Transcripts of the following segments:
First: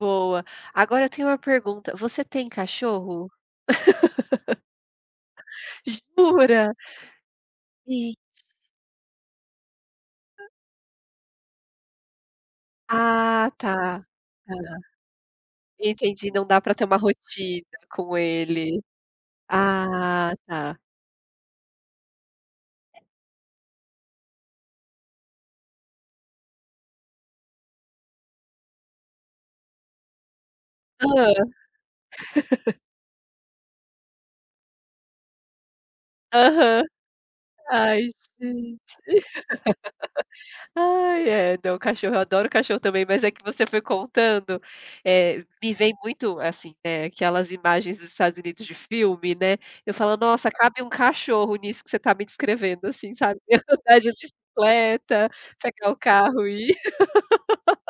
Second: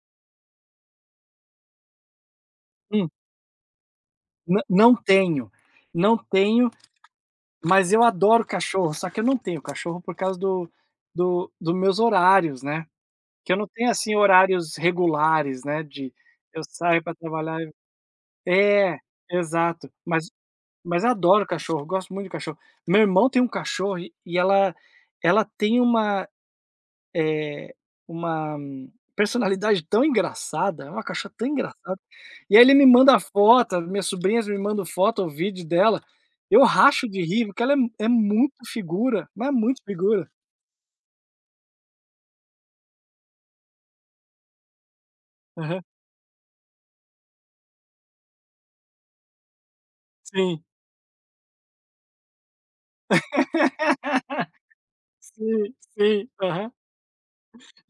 Boa. Agora eu tenho uma pergunta, você tem Hum. cachorro? Não, não tenho, não tenho, Jura. mas eu E adoro cachorro, só que eu não tenho cachorro por causa do do dos meus horários, né, Ah que eu não tá, tenho, assim, horários aham. regulares, né, de Entendi não dá eu pra ter uma saio para trabalhar rotina eu com ele. É, exato. Mas Ah tá. mas adoro cachorro, gosto muito de cachorro. Meu irmão tem um cachorro e ela ela tem uma, eh, uma personalidade tão engraçada, é uma Hã. cachorra tão engraçada. E aí, ele me manda foto, minhas sobrinhas me mandam foto ou vídeo dela. Eu Aham. racho de rir, porque ela Ai é muito gente. figura, mas é muito figura. Ai é, não, cachorro, adoro cachorro também, mas é que você foi contando, eh, me Aham. vem muito assim, ne, aquelas imagens dos Estados Unidos de filme, né, eu falo: "Nossa, Sim. cabe um cachorro nisso que você tá me descrevendo", assim, sabe, andar de bicicleta, Sim, pegar o sim, carro aham. e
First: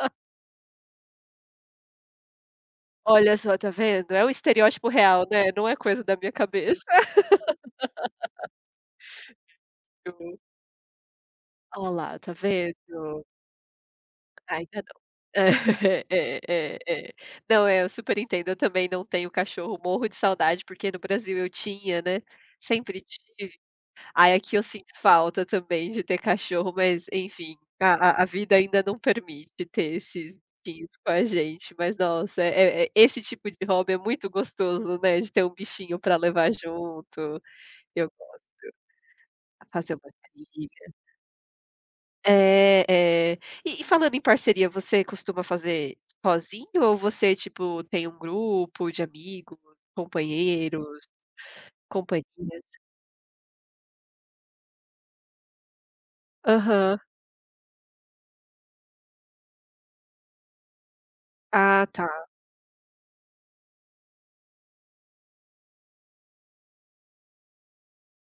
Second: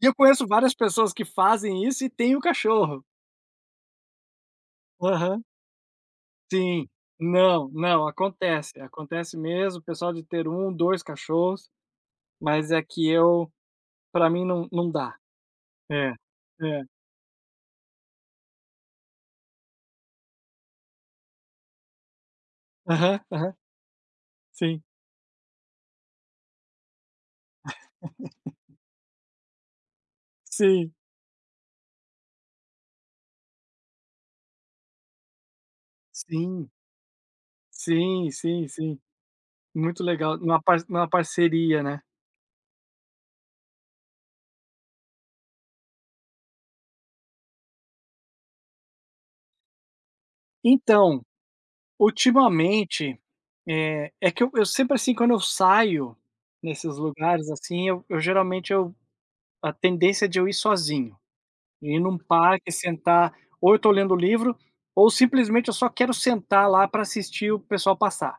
E eu conheço várias pessoas que fazem isso e tem o cachorro. Olha só está vendo? É um estereótipo real, Aham. né, não é coisa da minha cabeça. Sim, não, não, acontece. Acontece mesmo, o pessoal de Uhum. ter 1, 2 cachorros, Oh lá está mas é que vendo? eu para mim não Ainda não não. dá. É É, é é é. é. Não é, eu super entendo, eu também não tenho cachorro, morro de saudade, porque no Brasil eu tinha, né, sempre Aham, aham. tive. Aí aqui eu Sim. sinto falta também de ter cachorro, mas enfim a a vida ainda não permite ter esses bichinhos Sim. com a gente, mas nossa é é esse tipo de hobby é muito gostos,o né, de ter um bichinho pra levar Sim. junto, eu Sim, gosto. sim, sim. Fazer Muito uma legal, numa parc trilha. numa parceria, né? É é, e falando em parceria você costuma fazer sozinho ou você tipo tem um grupo de amigo, companheiros, Então, companhias? ultimamente, eh, é que eu sempre assim, quando eu saio nesses Aham. lugares assim, eu geralmente eu a tendência é de eu ir sozinho. Ah Ir num tá. parque, sentar, ou eu estou lendo o livro ou simplesmente eu só quero sentar lá pra assistir o pessoal passar.